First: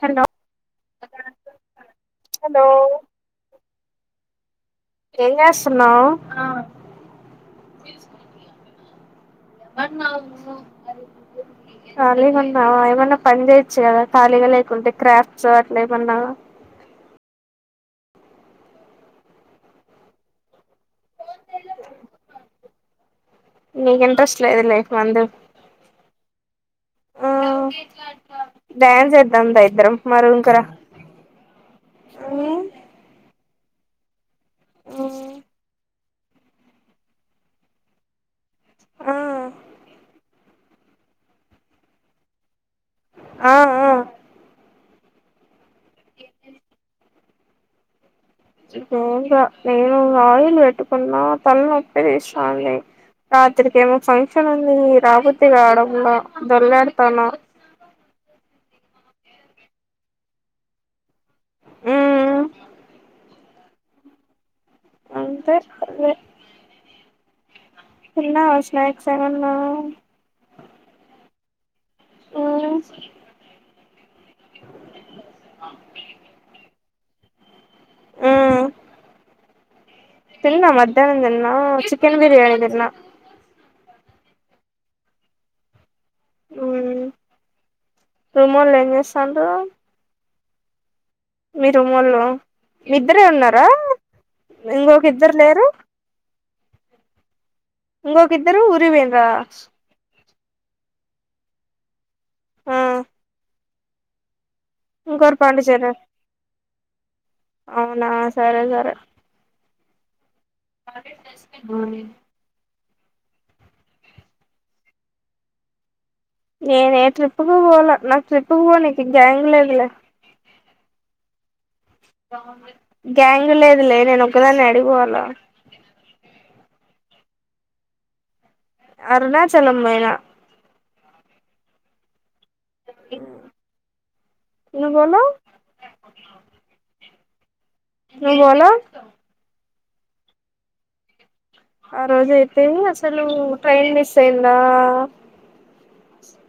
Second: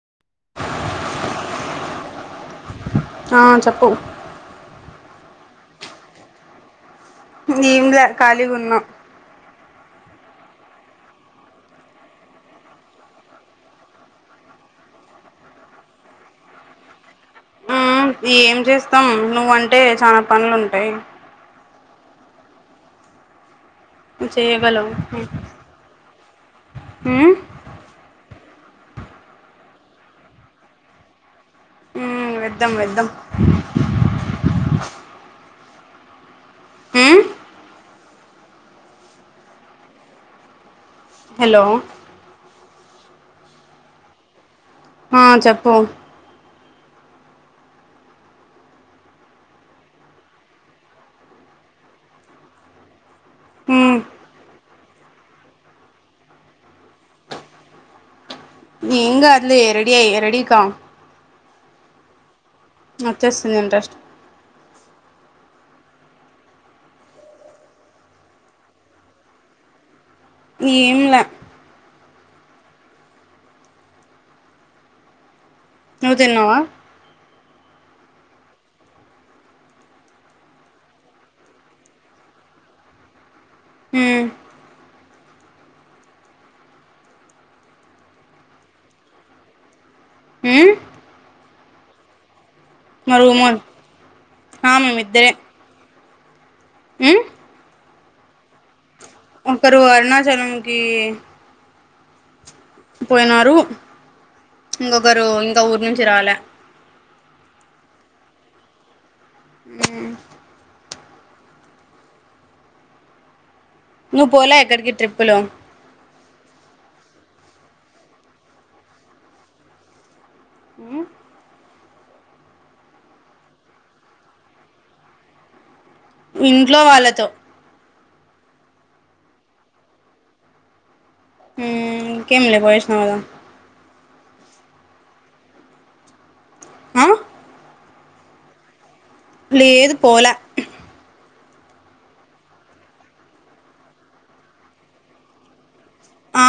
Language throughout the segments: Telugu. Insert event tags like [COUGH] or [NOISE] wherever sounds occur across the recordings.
హలో హలో ఆ చెప్పు ఏస్తున్నాం నంల కాళగున్నాం ఖాళీగా ఉన్నావా ఏమన్నా పని చేయచ్చు కదా ఖాళీగా లేకుంటే క్రాఫ్ట్స్ అట్లా ఏమన్నావా మ్మ్ ఏం చేస్తాం నువ్వంటే చాల పనులు ఉంటాయి నువ్వు ఇంటర్స్టేట్ చేయగలవు ఫ్లో మ్మ్ డ్యాన్స్ చేద్దాందా ఇద్దరం మరి ఇంకరా ఉ వెద్దం వెద్దం ఓ అ ఆ హలో ఆ ఆ ఆ చెప్పు బేంగా నేను ఆయిల్ పెట్టుకున్నా తలనొప్పి తీసాడి రాత్రికి ఏమో మ్మ్ ఫంక్షన్ ఉంది రాబతి కావడంలో దొల్లాడతాను ఎంగ అదిలు రెడియ రెడికా ఉమ్ వచ్చేస్తుంది ఇంట్రెస్ట్ ఇ చిన్న స్నక్ సగంన్నా ఏంలా ఆ నువ్వు తన్నావా ఆ తిన్నా మధ్యాహ్నం దన్నా చికెన్ బిర్యాని దిన్నా అ రుమాలజసాలు హ మీరు మళ్ళో మీ ఇద్దరే రూమోల్ ఉన్నారా ఆ ఇంకొక ఇద్దరు లేరు హ్మ్ ఇంకొక ఇద్దరు ఊరివేం ఒక్కరు అరుణా చలంకీ ఆ పోయినారు ఇంకొకరు ఇంకోరు ఇంకా ఊరు పాండిచేరి నుంచి రాల అవునా సరే సరే హ్మ్ హ్మ్ నువ్వు పోలే ఎక్కడికి ట్రిప్పులు నేను ఏ ట్రిప్పు కు పోాల నాకు ట్రిప్పు కు పోనీకు గ్యాంగ్ లేదులే ఏ గ్యాంగ్ లేదులే నేను ఒక్కదాన్ని యాడ పోవాల ఇంట్లో వాళ్ళతో అరుణాచలం పోైనా హ కేమిల పోజ సనాదా త బ ఆ బో పళ్లి ఏదు పోలే ఆ రోజ అయితే అసలు ట్రైన్ మిస్ అయిందా ఆ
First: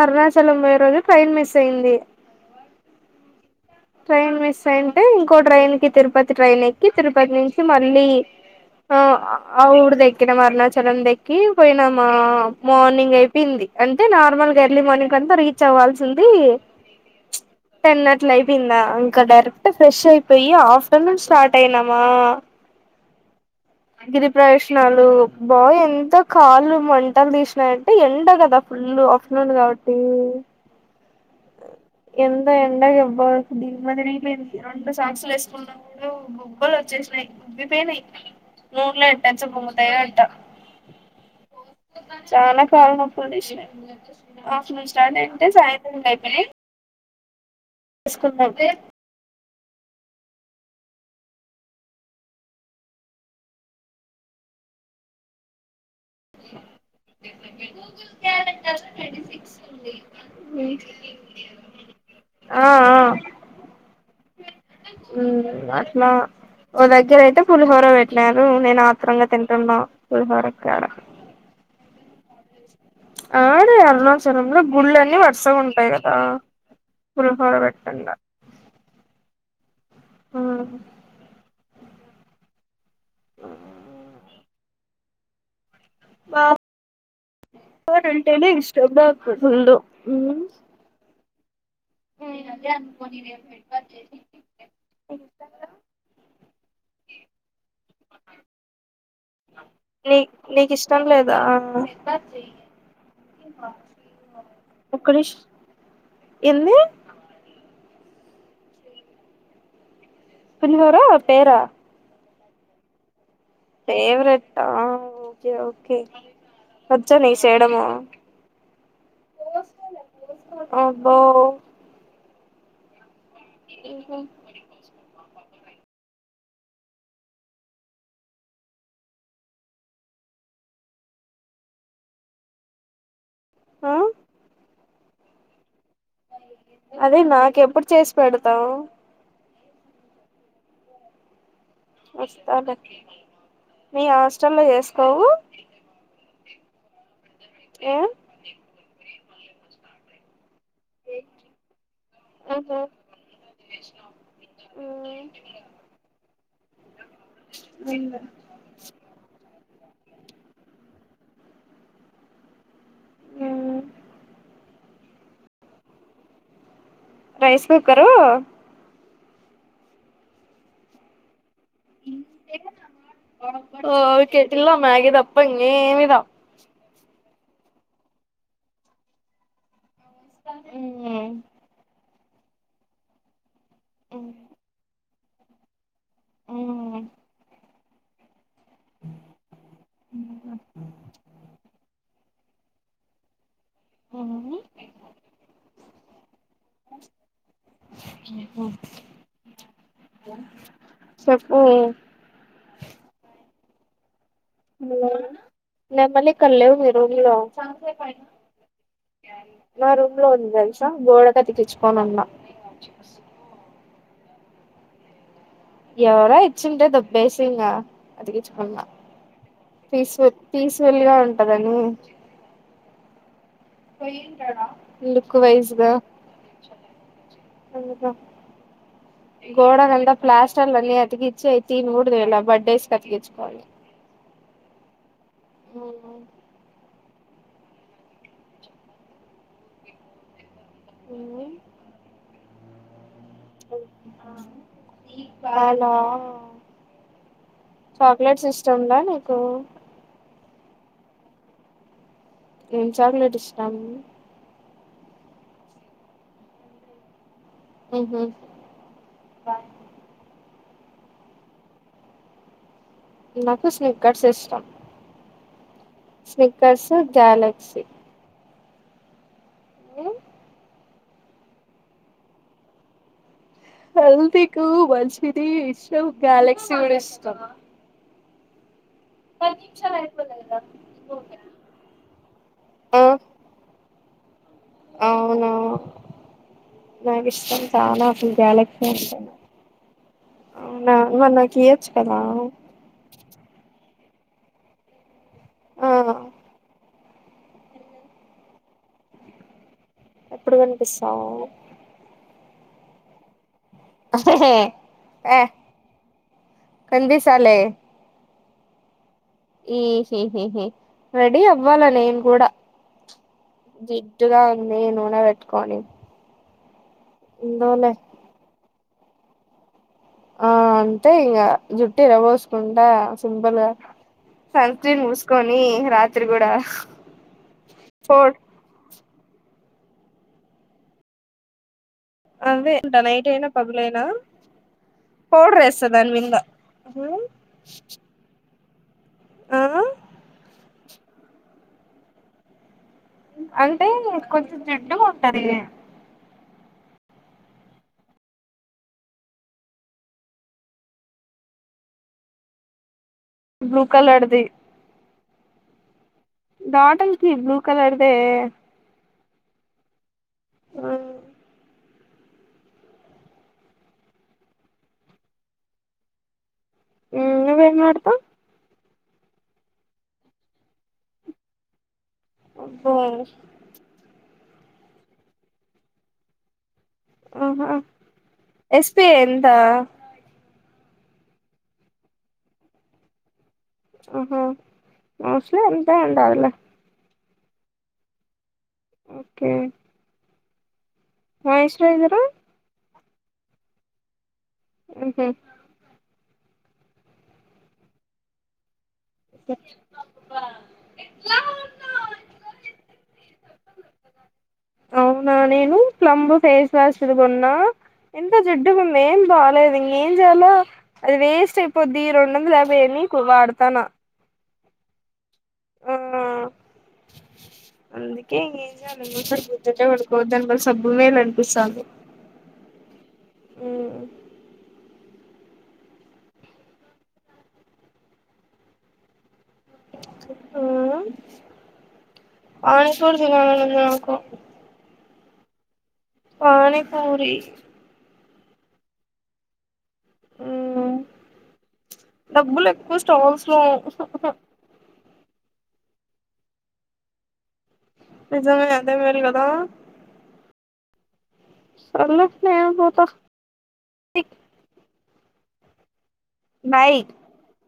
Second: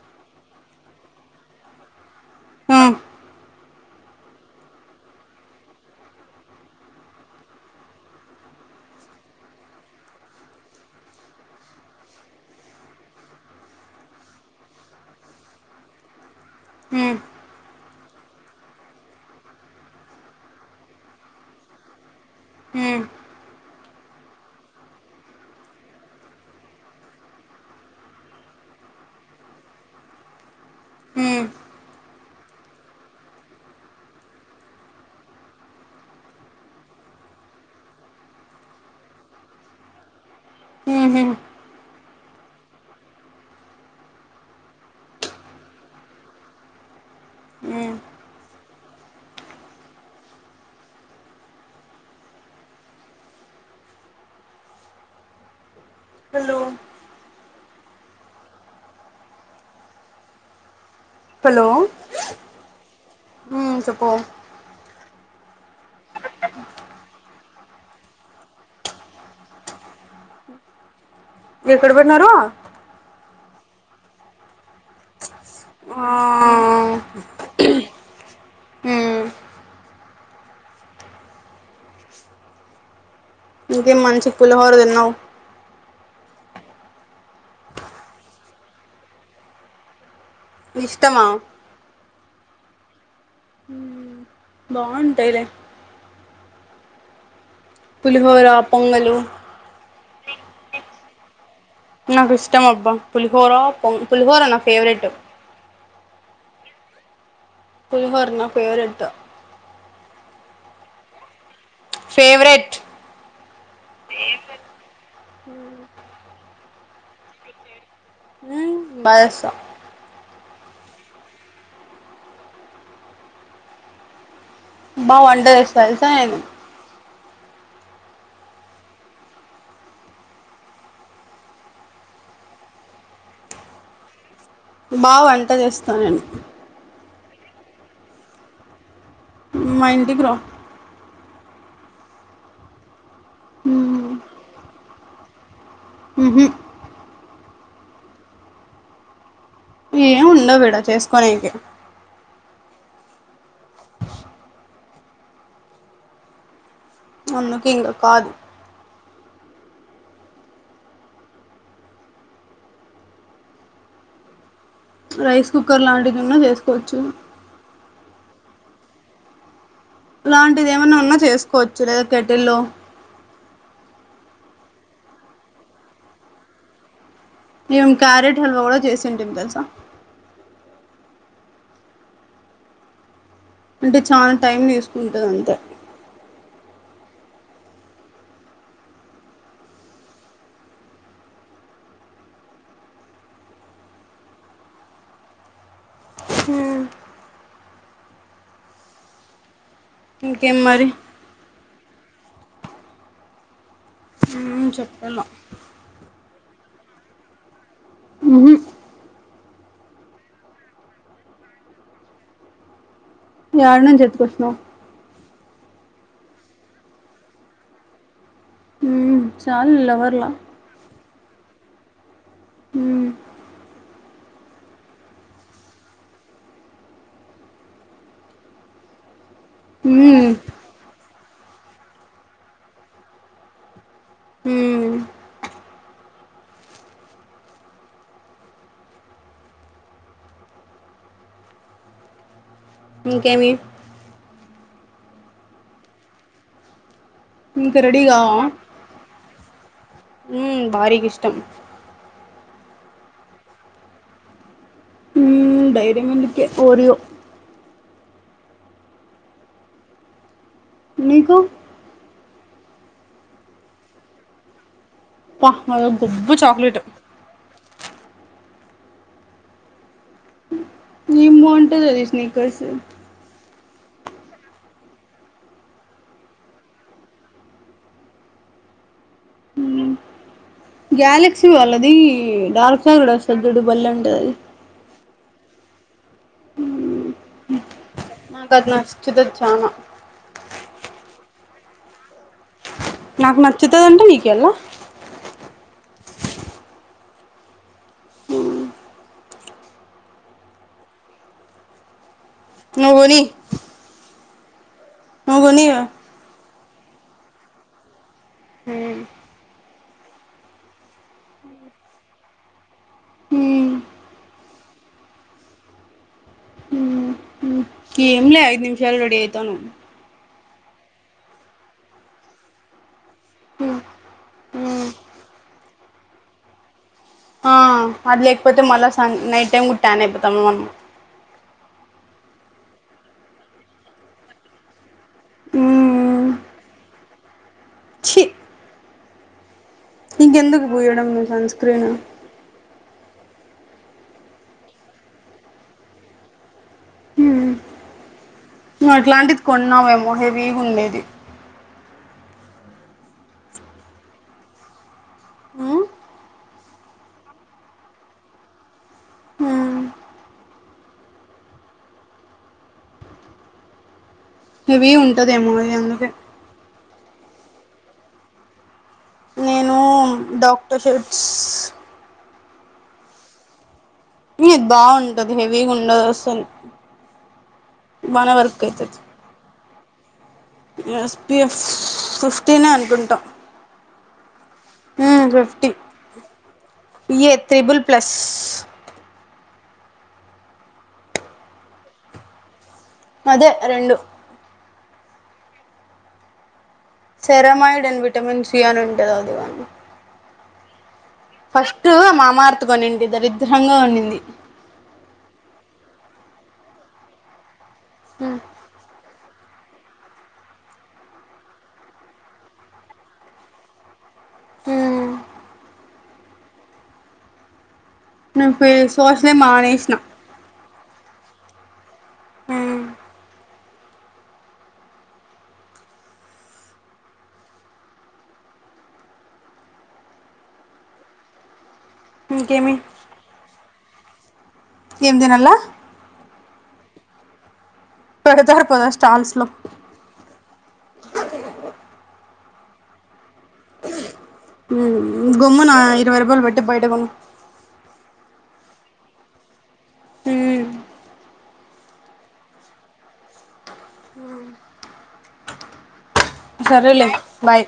అరుణాచలం పోయే రోజు ట్రైన్ మిస్ అయింది ఆ ట్రైన్ మిస్ అయింటే ఇంకో ట్రైన్ కి తిరుపతి ట్రైన్ ఎక్కి తిరుపతి నుంచి మళ్ళీ ఆ ఆ ఊరు ద ఎక్కినాం అరుణాచలం దక్కి పోయినాము మార్నింగ్ అయిపోయింది అంటే నార్మల్గా ఎర్లీ మార్నింగ్ అంతా రీచ్ అవ్వాల్సింది హ టన్నట్లైఫ అందా అంకా డైరెక్ ఫ్రెష్ అయిపోయి ఆఫటర్నూన్ స్టార్ట్ అయనమా మ్మ్ గిరి ప్రయోజనాలు బా ఎంత కాళ్లుు వంటలు తీసినాయంటే ఎండ కదా ఫుల్ అప్షనాలు కాబట్టి మ్మ్ ఎంత ఎండ ఎవబ దిమదిరిగిపోయింది రెండు సాక్స్లు వేసుకున్నప్పుడు బొబ్్బలు వచ్చేసినాయి బొబ్్బిపోయినాయి మూర్లో అట్టాంచ బొముతయ అట్ట ఆ చాలా కాలంప్పుడు ఆఫ్లు స్టార్ట్ అంటే సాయంత్రం అయిపో అ మ్మ్ [UNINTELLIGIBLE] హలో కాలెండర్ సిక్స్ ఉడి హలో చెప్ప అట్లా ఓ దగ్గర అయితే పులిహోర పెట్లేారు నేను ఆత్రరంగా తింటున్నా పులిహోరడ ఎక్కడ బడినారూ ఆడే అరుణాచరంలో గుళ్ళీ పడుత కస ఉంటాయి కదా ఆ [UNINTELLIGIBLE] పెట్టంగా మ్మ్ ఆ ఆ ఇంకేం మంచి పులహోరలు విన్నావు బంటేనే ఇష్టందు ఇష్టమా ధ్యాను పోనీ రమ పర్జేసి బాగుంటాయిలే పులిహోరా పొంగల్ అలు నీ నీకు ఇష్టం లేదా నాకు ఇష్టం అబ్బా పలిహోర పలిహోర నా ఫేవరెట్ ఒక్కడిష్ ఎంది పలిహోర నా ఫేవరెట్ పలిహోర పేరా ఫేవరెట్ ఫవెట్కే ఒకే ఒకే వచ్చా నీకు చేయడము హ బసా అబ్బో ఇంకా మా వండర్ ఇస్త తెలుసా నేను ఆ బా వంట చేస్త స్త నేను అదే నాక ఎప్పుడు చేసి పెడతావ్ మ ఇంటికి రా వస్త లే మీ హాస్టెల్ లో చేస్త కా మీవి ఆ ఏ ఉండవడ చేసుకోని ఇనికి ఆహా అనుకి ఇంగ కాదు ఉమ్ రైస్ కుక్కర్ లాంటిదిన్నా చేసుకోవచ్చు రైస్ కుక్కరు లాంటిది ఏమైన్నా ఉన్నా చేస్త కొచుల కెటిల్లో కేటిలా మ్యాగి దాప్ప ఇంగేమి రావ్ ఏం క్యారెట్ హల్వా కూడా చేసేంటేం తెలుసా ఉ అంటే చాలా టైం వేస్తు ఇంటంత అ అ ఇంకేం మరి చెప్పు ఉమ్ చెప్పాల నేన మళ్లీ కల్లేవ్ మీ రూమ్ లో ఫైనా ఉహు నా రూమ్ లో ఉంది తెలుసా గోడ కతికిచ్చుకోనున్న యాట్నుంచి ఎత్తుకోచినవ్ ఎవరో ఇచ్చింటే దొబ్బేసి ఇంగా అతికిచ్చుకున్నా ఉమ్ చాలు తీస్ లవర్లా తీీస్ వెళ్ళగా ఉంటదని హ్మ క్ వైజద [INAUDIBLE] గోడకంత మ్మ్ పప్లాస్టర్లు అని అతికి ఇచ్చైతి తినుకూడా తీయాలే బర్త్డేస్ క అతికిచ్చుకోవాలి మ్మ్ హ్మ హ్మ ఎంది ఇంకేమి పాల ఇంక రెడీ చాక్లెట్స్ ఎస్టంలే నీకు హ్మ బారిగిస్టం ఏం చాక్లెట్ ఇష్టం డైరీమిల్క్ ఏ ఒరియో హు హు మీకు నాకు స్నిక్కెర్స్ ఇష్టం త స్నిక్కర్స్ గ్యాలక్సీ ది ఎంబంటది అది స్నికర్స్ హల్దికు వల్షీటి ఇష్టం గ్యలేక్సీ కూడా ఇష్టం పదిక్షా పోలాగా గ్యాలక్సీ వాళ్ళది డార్క్ ఆ చాక్లెట్ వస్తది చూడు బాలేఉ దల్ అవునా హ్మ నక్ ఇష్టం చానా అసలు గాలక్సీ చానా అంటే ఇయ్యాచు కదా నాకు నచ్చుతాదంటే నీకియాళ్ల ఆ ఎప్పుడు కోనిపిస్తావు నవ్వని అ నువ్వు కొని కనిపిస్తాలే మ్మ్ రెడీ అవ్వాలా నేను కూడా మ్మ్ జిడ్డుగా ఉంది నూనె పెట్టుకొని మ్మ్ ఉందోలే ఏంలే ఐదు నిమిషం లు రెడీ అయితాను ఆ అంటే ఇంకా జుట్టి ఇరవోసుకుంటడ సింపుల్గా మ్మ్ సన్ మ్మ్ స్క్రీన్ పూసుకొని రాత్రి కూడా ఆ అది పౌడ్ లేకపోతే మళ్ళా స నైట్ టైం కుడా టాన్ అయిపోతాం మనము అదేంట నైట్ అయినా పగులైనా పౌడర్ వేస్తా దాని మ్మ్ మీంద ఇంకెందుకు పూయడం సన్ స్క్రీన్ అంటే కొంచెం జిడ్డుగా ఉంటది నువ్వు అట్లాంటిది కొన్నావేమో హెవీ ఉండేది బ్లూ కలర్ది డాటల్కి బ్లూ కలర్దే మ్మ్ వన్ ఇవి ఉంటదేమో అని అందుకే ఉ నువ్వేం వాడుతావ్ నేను డాక్టర్ స్పిరిట్స్ అబ్బో ఉ బాగుంటది హెవీగా ఉండదు అసలు ఆహా బానే వర్క్ అయితది ఎస్పిఐ ఎంత ఎస్పిఎఫ్ ఫిఫ్టీనే అనుకుంటా ఆహా మోస్ట్లీ అంతే ఉంటదిలే ఇఏ త్రిబుల్ ప్లస్ ఓకే మాయిశ్చరైజర్ అదే రెండు ఉహు సెరమైడన్ విటమిన్ సీ అని ఉ ఫస్ట్ మమర్త్ కొని దరిద్రంగా ఉండింది అవునా నేను ప్లంబు ఫేస్ వాష్ ది కోన్నా ఎంత జిడ్డు గున్ ఎం బాలేదు ఇంకేం చేయాలో అది వేస్ట్ అయిపోద్ది రెండు వందల యాభై అనీ వాడతన్న హు ఆ అందుకే నేను ఇంకేం ఫేస్ చేయాలా వాష్లే ఇంగోసారి బుద్ధి ఉంటే మానేసిన కొనుక్కోవద్దు అని సబ్బు మేలునిపిస్థాంది హు ఉ ఇంకేమి ఆ వానికి కూడ చూడలనుం నాకు ఏం దినల్లా పాని పూరి పెడతారు పా స్టాల్స్ లో మ్మ్ డబ్బులు ఎక్కువ స్టాల్స్ లో గొమ్మన ఇవై రూపాయలు బెట్టి బయటగొను నిజమే అదే మేల్ గదా హు సర్లే నేనె పోత సరే లేే బాయ్